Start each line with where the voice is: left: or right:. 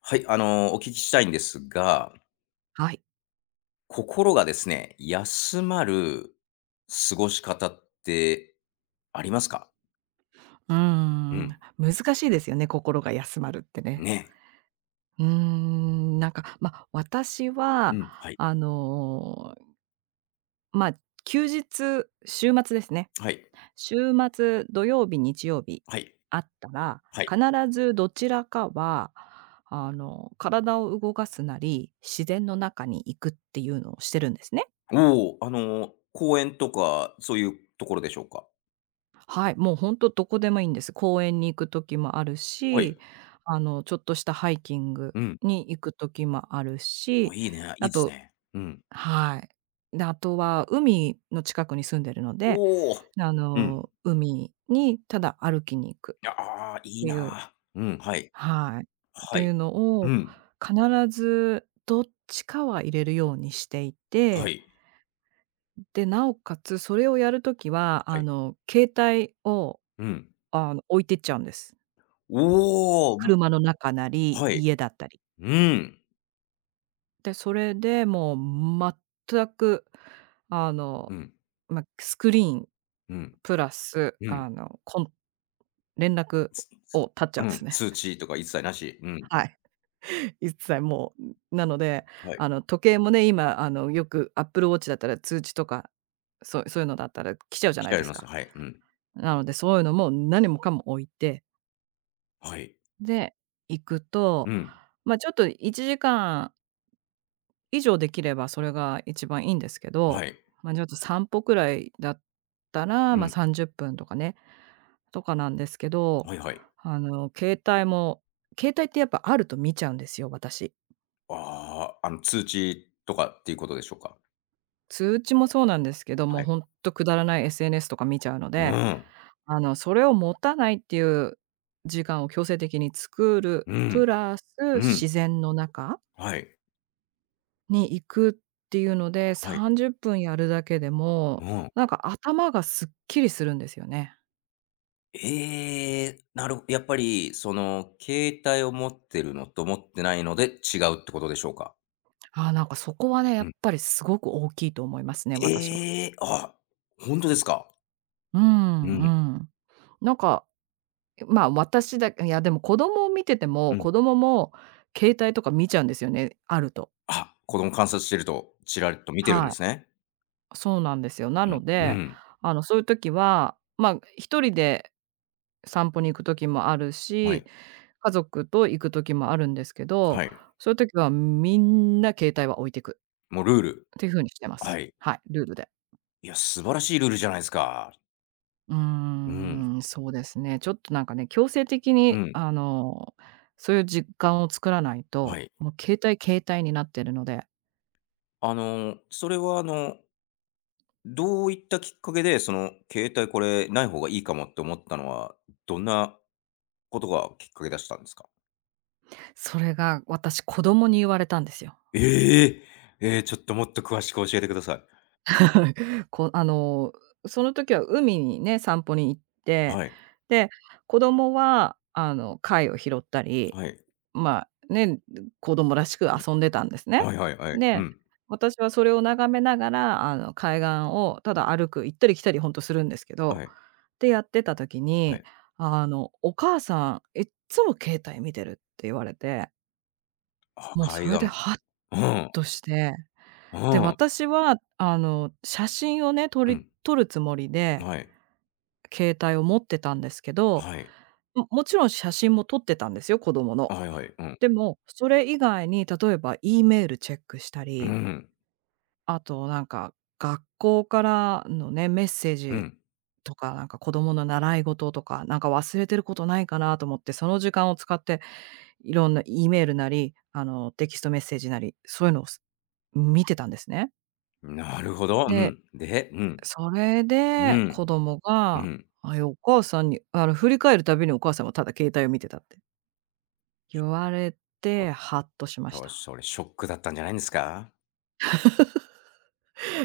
left: はい、あの、お聞きしたいんですが、
right: はい。
left: 心がですね、休まる過ごし方ってありますか？
right: うー
left: う
right: ん、
left: ん、
right: 難しいですよね、心が休まるってね。
left: ね。
right: なんか、ま、私
left: う
right: は、
left: ん、はい、
right: あの、ま、休日、週末ですね。
left: はい、
right: 週末、土曜日、日曜日
left: はい、
right: あったら、
left: はい。
right: 必ずどちらかは、体を動かすなり、自然の中に行くっていうのをしてるんですね。
left: おお、あの、公園とかそういうところでしょうか？
right: はい、もうほんとどこでもいいんです。公園に行く時もある
left: はい。
right: し、ちょっとしたハイキング
left: うん。
right: に行く時もある
left: お
right: し、
left: いいね、いい
right: あ
left: です
right: と
left: ね。うん。
right: はい。で、あとは海の近くに住んでるので、
left: おお。うん。
right: 海にただ歩きに行く
left: ああ、
right: っ
left: いい
right: ていう
left: な。うん、はい、
right: はい。っ
left: は
right: てい
left: い。
right: うの
left: う
right: を
left: ん、
right: 必ずどっちかは入れるようにしてい
left: は
right: て、
left: い、
right: で、なおかつそれをやる時は、
left: はい。
right: 携帯を、
left: うん。
right: 置いてっちゃうんです。
left: おお、
right: 車の中なり、
left: はい。
right: 家だったり。
left: うん、
right: で、それでもう全く、あの、
left: うん、
right: ま、スクリーン
left: うん。
right: プラス、
left: うん。
right: 連絡
left: つつ
right: を絶っちゃ
left: う
right: うんです
left: ん、
right: ね。
left: 通知とか一切なし。うん。
right: はい。一切もう、なので、
left: はい。
right: 時計もね、今、よく Apple Watch だったら通知とか、そういうのだったら来ちゃうじゃ
left: 来
right: な
left: ち
right: い
left: ゃい
right: です
left: ます。
right: か。
left: はい。うん。
right: なので、そういうのも何もかも置いて、
left: はい。
right: で、行く
left: う
right: と、
left: ん。
right: ま、ちょっと1時間以上できればそれが一番いいんですけ
left: は
right: ど、
left: い。
right: まあ、ちょっと散歩くらいだったら、
left: う
right: まあ、
left: ん。
right: 30分とかね、とかなんですけど、
left: はいはい。
right: あの、携帯も携帯ってやっぱあると見ちゃうんですよ、私。
left: ああ、あの、通知とかっていうことでしょうか？
right: 通知もそうなんですけど、
left: はい。
right: ほんとくだらない SNS とか見ちゃうの
left: う
right: で、
left: ん。
right: それを持たないっていう時間を強制的に作る、
left: うん。
right: プラス
left: うん。
right: 自然の中
left: はい。
right: に行くっていうので、
left: はい。
right: 30分やるだけで
left: う
right: も、
left: ん。
right: なんか頭がすっきりするんですよね。
left: ええ、やっぱり、その、携帯を持ってるのと持ってないので違うってことでしょうか？
right: ああ、なんかそこはね、や
left: う
right: っ
left: ん。
right: ぱりすごく大きいと思いますね、私は。
left: ええ、あ、ほんとですか？
right: う
left: うん、
right: んうん。なんか、まあ、私だけいやでも子供を見てて
left: う
right: も、
left: ん。
right: 子供も携帯とか見ちゃうんですよね、あると。
left: あ、子供観察してると、ちらりと見てるん
right: は
left: で
right: い、
left: すね。
right: そうなんですよ。な
left: うん、
right: の
left: う
right: で、
left: ん。
right: そういう時は、まあ、一人で散歩に行く時もある
left: は
right: し、
left: い。
right: 家族と行く時もあるんですけど、
left: はい。
right: そういう時はみんな携帯は置いてく
left: もうルール。
right: っていう風にしてま
left: は
right: す。
left: い。
right: はい、ルールで。
left: いや、素晴らしいルールじゃないですか。うん。
right: そうですね。ちょっとなんかね、強制的
left: う
right: に
left: ん。
right: そういう実感を作らない
left: は
right: と、
left: い。
right: もう携帯携帯になってるので、
left: あの、それはあの、どういったきっかけで、その、携帯これない方がいいかもって思ったのは、どんなことがきっかけだしたんですか？
right: それが私子供に言われたんですよ。
left: ええ！ええ、ちょっともっと詳しく教えてください。
right: こあの、その時は海にね、散歩に行って、
left: はい。
right: で、子供は貝を拾ったり
left: はい。
right: まあ、ね、子供らしく
left: うん。
right: 遊んでたんですね。
left: はいはいはい。う
right: で、
left: ん。
right: 私はそれを眺めながら、海岸をただ歩く、行ったり来たりほんとするんですけ
left: は
right: ど、
left: い。
right: ってやってた時
left: は
right: に、
left: い。
right: 「お母さんいっつも携帯見てる」って言われて、
left: あ、
right: もうそ
left: 海
right: れで
left: 岸。
right: ハッ
left: うん。
right: として、
left: う
right: で、
left: ん。
right: 私は、写真をね、撮
left: う
right: り
left: ん。
right: 撮るつもりで、
left: はい。
right: 携帯を持ってたんですけど、
left: はい。
right: もちろん写真も撮ってたんですよ、子供の。
left: はいはい。うん。
right: でも、それ以外に例えば E メールチェックした
left: う
right: り、
left: ん。
right: あとなんか学校からのね、メッセー
left: う
right: ジ
left: ん。
right: とか、なんか子供の習い事とか、なんか忘れてることないかなと思って、その時間を使っていろんな E メールなり、テキストメッセージなり、そういうのを見てたんですね。
left: なるほど。う
right: で、
left: ん。で、うん。
right: それ
left: う
right: で
left: ん。
right: 子供
left: う
right: が、
left: ん。
right: あ、いや、お母さんに振り返るたびにお母さんはただ携帯を見てたって言われ
left: おっ
right: て、ハッとしまし
left: と、
right: た。
left: それショックだったんじゃないんですか？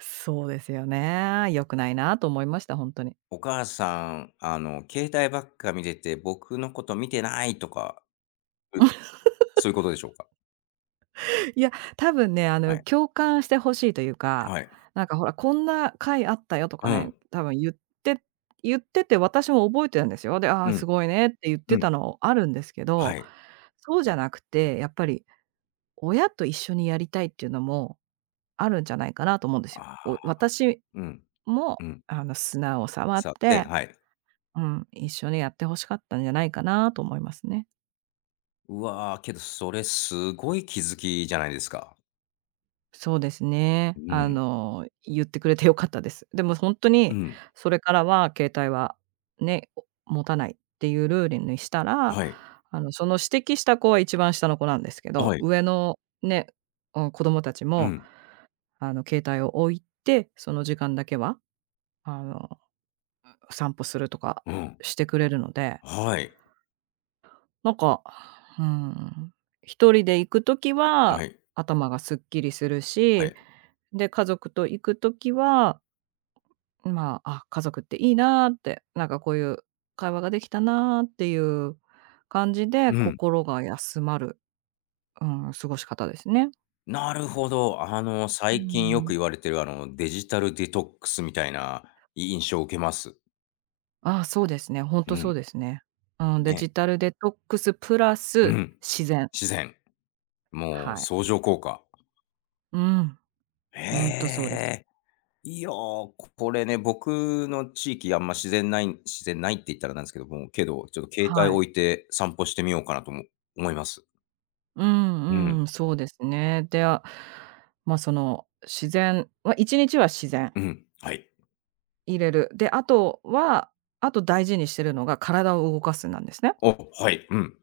right: そうですよね。良くないなと思いました、本当に。
left: お母さん、あの、携帯ばっか見てて、僕のこと見てないとか、うそういうことでしょうか？
right: いや、多分ね、
left: はい。
right: 共感してほしいというか、
left: はい。
right: なんかほら、こんな回あったよとか
left: う
right: ね、
left: ん。
right: 多分て言ってて私も覚えてるんですよ。で、あ
left: う
right: あ、
left: ん。
right: すごいねって言っ
left: う
right: て
left: ん。
right: たのあるんですけ
left: は
right: ど、
left: い。
right: そうじゃなくて、やっぱり親と一緒にやりたいっていうのもあるんじゃないかなと思うんですよ。
left: ああ、
right: 私
left: うん。
right: も、
left: うん。
right: 砂を触っ
left: さあ、で
right: て、
left: はい。
right: うん、一緒にやって欲しかったんじゃないかなと思いますね。
left: うわー、けどそれすごい気づきじゃないですか。
right: そうですね。
left: うん。
right: 言ってくれて良かったです。でもほんと
left: う
right: に、
left: ん。
right: それからは携帯はね、持たないっていうルールにしたら、
left: はい。
right: その指摘した子は一番下の子なんですけ
left: は
right: ど、
left: い。
right: 上のね、うん、子供たち
left: う
right: も、
left: ん。
right: 携帯を置いて、その時間だけは、あの、散歩するとか
left: うん。
right: してくれるので、
left: はい。
right: なんか、うーん、一人で行く時
left: は
right: は
left: い。
right: 頭がすっきりする
left: は
right: し、
left: い。
right: で、家族と行く時はまあ、あ、家族っていいなーって、なんかこういう会話ができたなーっていう感じで、
left: うん。
right: 心が休まる、うん、過ごし方ですね。
left: なるほど。あの、
right: う
left: 最近よく
right: ん。
left: 言われてる、あの、デジタルデトックスみたいない印象を受けます。
right: ああ、そうですね、ほん
left: う
right: とそう
left: ん。
right: ですね。うん、デ
left: ね。
right: ジタルデトックスプラ
left: う
right: ス
left: ん。
right: 自然、
left: 自然。もう
right: はい。
left: 相乗効果。
right: うん、ほんとそう
left: へ
right: です。
left: え。いやー、これね、僕の地域あんま自然ない自然ないって言ったらなんですけども、けど、ちょっと携帯
right: はい。
left: 置いて散歩してみようかなとも思います。
right: う
left: う
right: ん
left: ん。
right: うん、そうですね。で、あ、まあ、その、自然は1日は自然
left: うん。はい。
right: 入れる。で、あとはあと大事にしてるのが体を動かすなんですね。
left: お、はい。うん。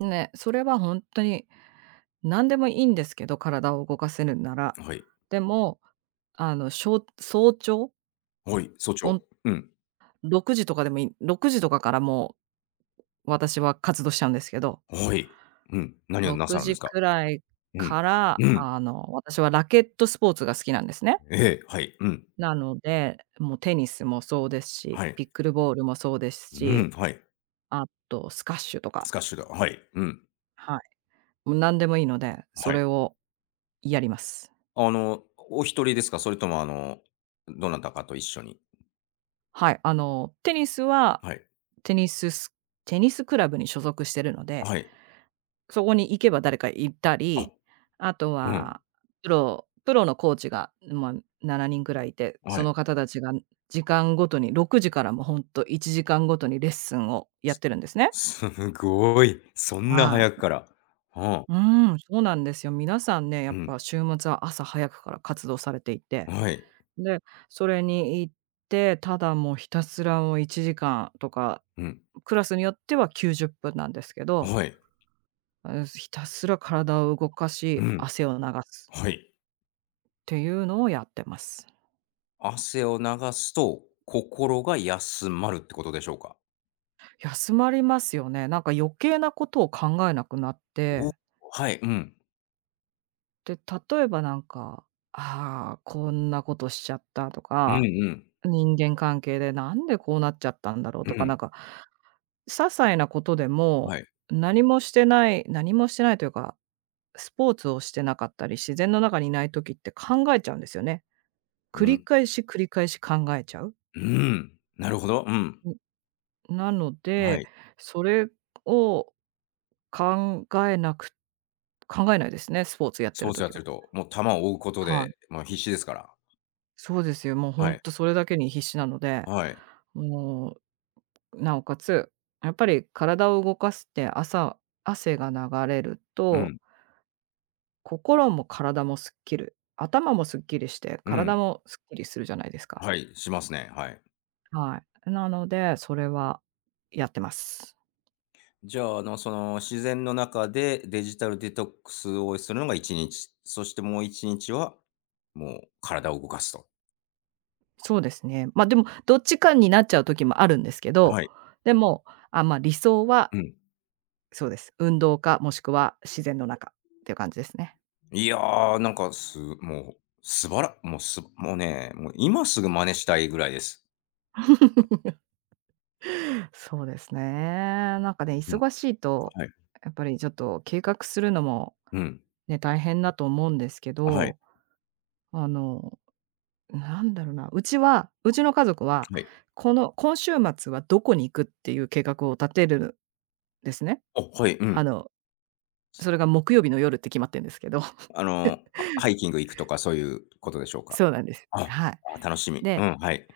right: ね、それは本当に何でもいいんですけど、体を動かせるなら。
left: はい。
right: でも、しょう早朝、
left: はい。
right: ほん
left: うん。
right: 6時とかでもいい時とかからもう私は活動しちゃうんですけど、
left: はい。うん。何をな
right: 6
left: さるんで
right: 時
left: すか？
right: くらい
left: うん。
right: から、
left: うん。
right: 私はラケットスポーツが好きなんですね。
left: ええ、はい。うん。
right: なので、もうテニスもそうですし、
left: はい。
right: ピックルボールもそうです
left: うん、
right: し、
left: はい。
right: あとスカッシュとか、
left: スカッシュだ。はい。うん。
right: はい。もう何でもいいので、そ
left: はい。
right: れをやります。
left: あの、お一人ですか？それとも、あの、どなたかと一緒に。
right: はい、テニスは、
left: はい。
right: テニスステニスクラブに所属してるので、
left: はい。
right: そこに行けば誰かいた
left: あ、
right: り、あと
left: うん。
right: はプロのコーチが、まあ、7人ぐらいいて、
left: は
right: そ
left: い。
right: の方たちが時間ごとに6時からもうほんと1時間ごとにレッスンをやってるんですね。
left: すごい。そんな
right: は
left: 早く
right: い。
left: から。はあ。
right: うーそうなんですよ。皆さんね、や
left: う
right: っ
left: ん。
right: ぱ週末は朝早くから活動されていて、
left: はい。
right: で、それに行って、ただもうひたすらもう1時間とか
left: うん。
right: クラスによっては90分なんですけど、
left: はい。
right: うん、ひたすら体を動か
left: う
right: し、
left: ん。
right: 汗を流すっ
left: はい。
right: ていうのをやってます。
left: 汗を流すと、心が休まるってことでしょうか？
right: 休まりますよね。なんか余計なことを考えなくなっ
left: おお、
right: て、
left: はい。うん。
right: で、例えばなんか、ああ、こんなことしちゃったと
left: うん
right: か、
left: うん。
right: 人間関係でなんでこうなっちゃったんだろう
left: う
right: とか、な
left: ん。
right: んか、些細なことでも、
left: はい。
right: 何もしてない何もしてないというか、スポーツをしてなかったり、自然の中にいない時って考えちゃうんですよね。
left: う
right: 繰り
left: ん。
right: 返し繰り返し考えちゃう。
left: うん。なるほど。うん。
right: なの
left: は
right: で、
left: い。
right: それを考えなく考えないですね、スポーツやっ
left: ス
right: て
left: ポ
right: る
left: ーツやっ
right: 時
left: てる
right: は。
left: と、もう球を追うこと
right: はい。
left: で、もう必死ですから。
right: そうですよ、もうほ
left: はい。
right: んとそれだけに必死なので、
left: はい。
right: もう、なおかつ、やっぱり体を動かすって朝汗が流れる
left: う
right: と、
left: ん。
right: 心も体もすっきり頭もすっきりして、
left: う
right: 体
left: ん。
right: もすっきりするじゃないですか。
left: はい、しますね。はい。
right: はい。なので、それはやってます。
left: じゃあ、あの、その、自然の中でデジタルデトックスをするのが1日、そしてもう1日は、もう体を動かすと。
right: そうですね。ま、でも、どっちかになっちゃう時もあるんですけど、
left: はい。
right: でも、あ、ま、理想は、
left: うん。
right: そうです。運動か、もしくは自然の中っていう感じですね。
left: いやー、なんか、すもう、すばらもう、すもうね、もう今すぐ真似したいぐらいです。
right: そうですね。なんかね、
left: うん、
right: 忙しいと、
left: はい。
right: やっぱりちょっと計画するのも
left: うん。
right: ね、大変だと思うんですけ
left: はい。
right: ど、あの、なんだろうな、うちはうちの家族は、
left: はい。
right: この今週末はどこに行くっていう計画を立てるんですね。
left: おはい、う
right: あ
left: ん。
right: の、それが木曜日の夜って決まってるんですけど。
left: あ の、あハイキング行くとかそういうことでしょうか？
right: そうなんです。
left: あ、
right: はい。
left: あ、楽しみ。う
right: で、
left: ん、はい。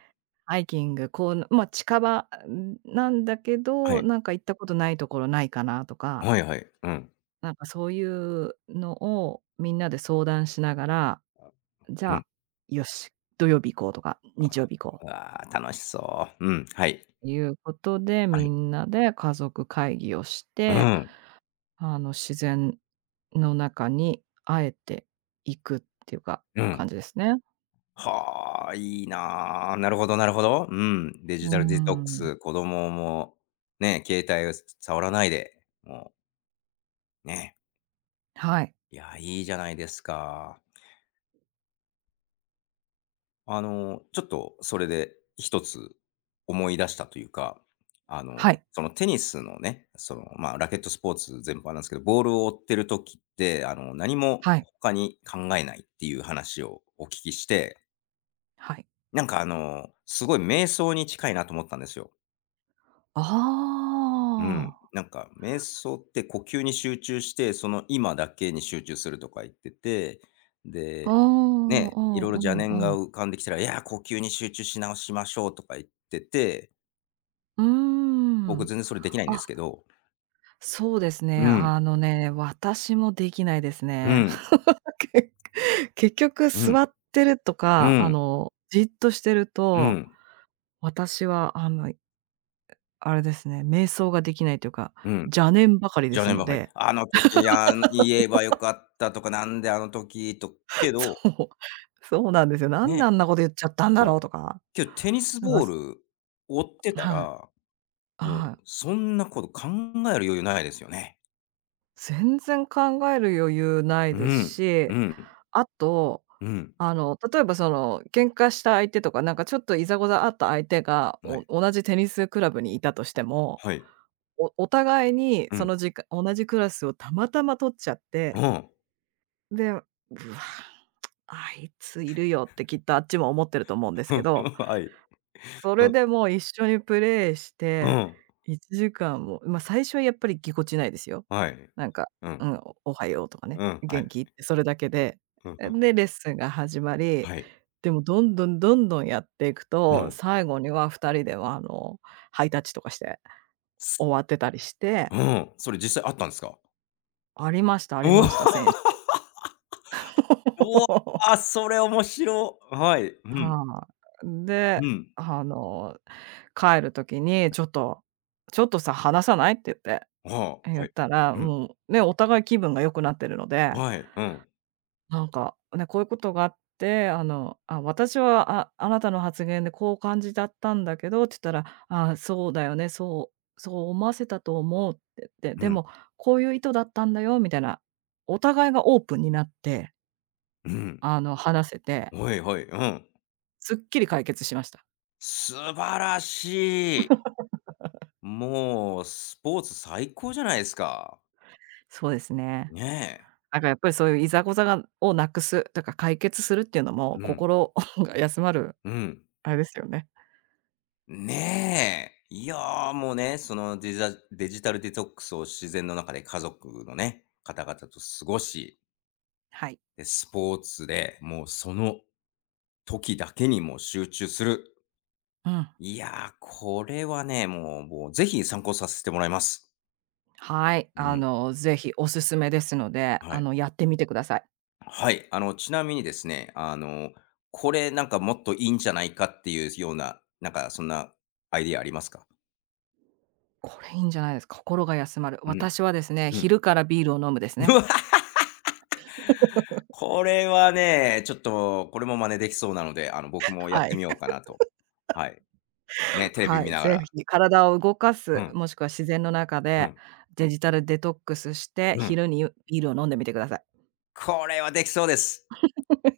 right: ハイキング、こう、まあ、近場んなんだけ
left: は
right: ど、
left: い。
right: なんか行ったことないところないかなとか、
left: はいはい。うん。
right: なんかそういうのをみんなで相談しながら、じ
left: う
right: ゃ
left: ん。
right: あ、よし、土曜日行こうとか、日曜日行こ
left: う
right: う、
left: わあ、楽しそう。うん、はい。
right: いうことで、
left: は
right: み
left: い。
right: んなで家族会議をし
left: う
right: て、
left: ん、
right: 自然の中にあえて行くっていうか、
left: う
right: 感
left: ん。
right: じですね。
left: はあ、いいな。なるほどなるほど。うん。デ
right: う
left: ジ
right: ー
left: タルデトックス、
right: ん。
left: 子供もね、携帯を触らないで、もうね。
right: はい。
left: いや、いいじゃないですか。あの、ちょっとそれで一つ思い出したというか、あ
right: は
left: の、
right: い。
left: そのテニスのね、その、まあ、ラケットスポーツ全般なんですけど、ボールを追ってる時って、あの、何も
right: はい。
left: 他に考えないっていう話をお聞きして、
right: はい。
left: なんかあの、すごい瞑想に近いなと思ったんですよ。
right: あ
left: うん。なんか、瞑想って呼吸に集中して、その今だけに集中するとか言ってて、
right: あ、う
left: で、
right: ん
left: ね、
right: う
left: い
right: ん
left: ろいろ
right: う
left: 邪念
right: んう
left: が
right: ん。
left: 浮かんできたら、いや、呼吸に集中し直しましょうとか言ってて、
right: うー
left: 僕
right: ん。
left: 全然それできないんで
right: あ、
left: すけど。
right: そうですね。
left: うん、
right: あのね、私もできないです
left: う
right: ね。
left: ん、
right: け結局
left: うん、
right: 座ってると
left: う
right: か、
left: ん、
right: じっとしてる
left: う
right: と、
left: ん、
right: 私はあれですね、瞑想ができないというか、
left: うん。
right: 邪念ばかりで
left: 邪
right: す
left: 念
right: の
left: ばかり。
right: で、
left: あの時、あの言えばよかったとか、なんであの時と、け ど、
right: そう、そうなんですよ。なんで
left: ね、
right: あんなこと言っちゃったんだろ
left: そ
right: う
left: う。
right: とか、
left: けどテニス
right: なんか、
left: ボール追ってた
right: はい、
left: らうん、
right: はい。
left: そんなこと考える余裕ないですよね。
right: 全然考える余裕ない
left: う
right: です
left: ん、
right: し、
left: うん、
right: あと、
left: うん、
right: 例えばその、喧嘩した相手とか、なんかちょっといざこざあった相手が、
left: は
right: お
left: い、
right: 同じテニスクラブにいたとしても、
left: はい、
right: おお互いに
left: う
right: そ
left: ん、
right: のじか同じクラスをたまたま取っちゃって、
left: うん、
right: で「うわ、あいついるよ」ってきっとあっちも思ってると思うんですけど、
left: はい、
right: そ
left: う
right: れ
left: ん、
right: でもう一緒にプレイし
left: う
right: て、
left: ん、
right: 1時間も、ま、最初はやっぱりぎこちないですよ。
left: はい、
right: なんか、
left: うん、
right: うん、おはようとかね、
left: うん、は
right: 元
left: い、
right: 気ってそれだけで。
left: うん、うん、
right: で、レッスンが始まり、
left: はい、
right: でもどんどんどんどんやっていく
left: う
right: と、
left: ん、
right: 最後には2人ではあの、ハイタッチとかして
left: す
right: 終わってたりして、
left: うん、それ実際あったんですか？
right: ありましたあ
left: う
right: り
left: わ
right: ました、選手。
left: うわあ、それ面白い。はい、うん、
right: はい。で、
left: うん、
right: あの、帰る時にちょっと「ちょっとさ、話さない？」って言って。
left: はあ、
right: 言
left: は
right: っ
left: い、
right: たら、
left: うん、
right: もうね、お互い気分が良くなってるので、
left: はい、うん、
right: なんか、ね、こういうことがあって、あ、私は、ああなたの発言でこう感じだったんだけどって言ったら、ああ、そうだよね、そうそう思わせたと思うって言って、
left: う
right: で
left: ん、
right: もこういう意図だったんだよみたいな、お互いがオープンになって、
left: うん、
right: 話せて、
left: はいはい、うん。
right: すっきり解決しました。
left: 素晴らしい。もう、スポーツ最高じゃないですか。
right: そうですね。
left: ねえ。
right: なんかやっぱりそういういざこざがをなくすとか解決するっていうのも、
left: うん、
right: 心 が休まる
left: うん。
right: あれですよね。
left: ねえ。いやー、もうね、そのデジタルデトックスを自然の中で家族のね、方々と過ごし、
right: はい。
left: で、スポーツで、もうその時だけにもう集中する。
right: うん。
left: いやー、これはね、もうもう、ぜひ参考させてもらいます。
right: はい、
left: うん、
right: ぜひおすすめですので、
left: はい。
right: やってみてください。
left: はい、あの、ちなみにですね、あの、これなんかもっといいんじゃないかっていうような、なんかそんなアイディアありますか？
right: これいいんじゃないですか。心が休まる。
left: うん、
right: 私はですね、
left: うん。
right: 昼からビールを飲むで す
left: う
right: ね。
left: わ、これはね、ちょっとこれも真似できそうなので、あの、僕もやっ
right: は
left: て
right: い。
left: みようかなと。はい。ね、テレビ
right: は
left: 見
right: い、
left: なが
right: ぜ
left: ら。
right: ひ体を動か
left: う
right: す、
left: ん、
right: もしくは自然の中
left: う
right: で
left: ん、
right: デジタルデトックスして、
left: うん。
right: 昼にビールを飲んでみてください。
left: これはできそうです。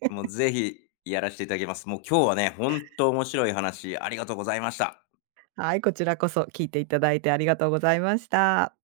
left: もうぜひやらしていただきます。もう今日はね、本当面白い話ありがとうございました。
right: はい、こちらこそ聞いていただいてありがとうございました。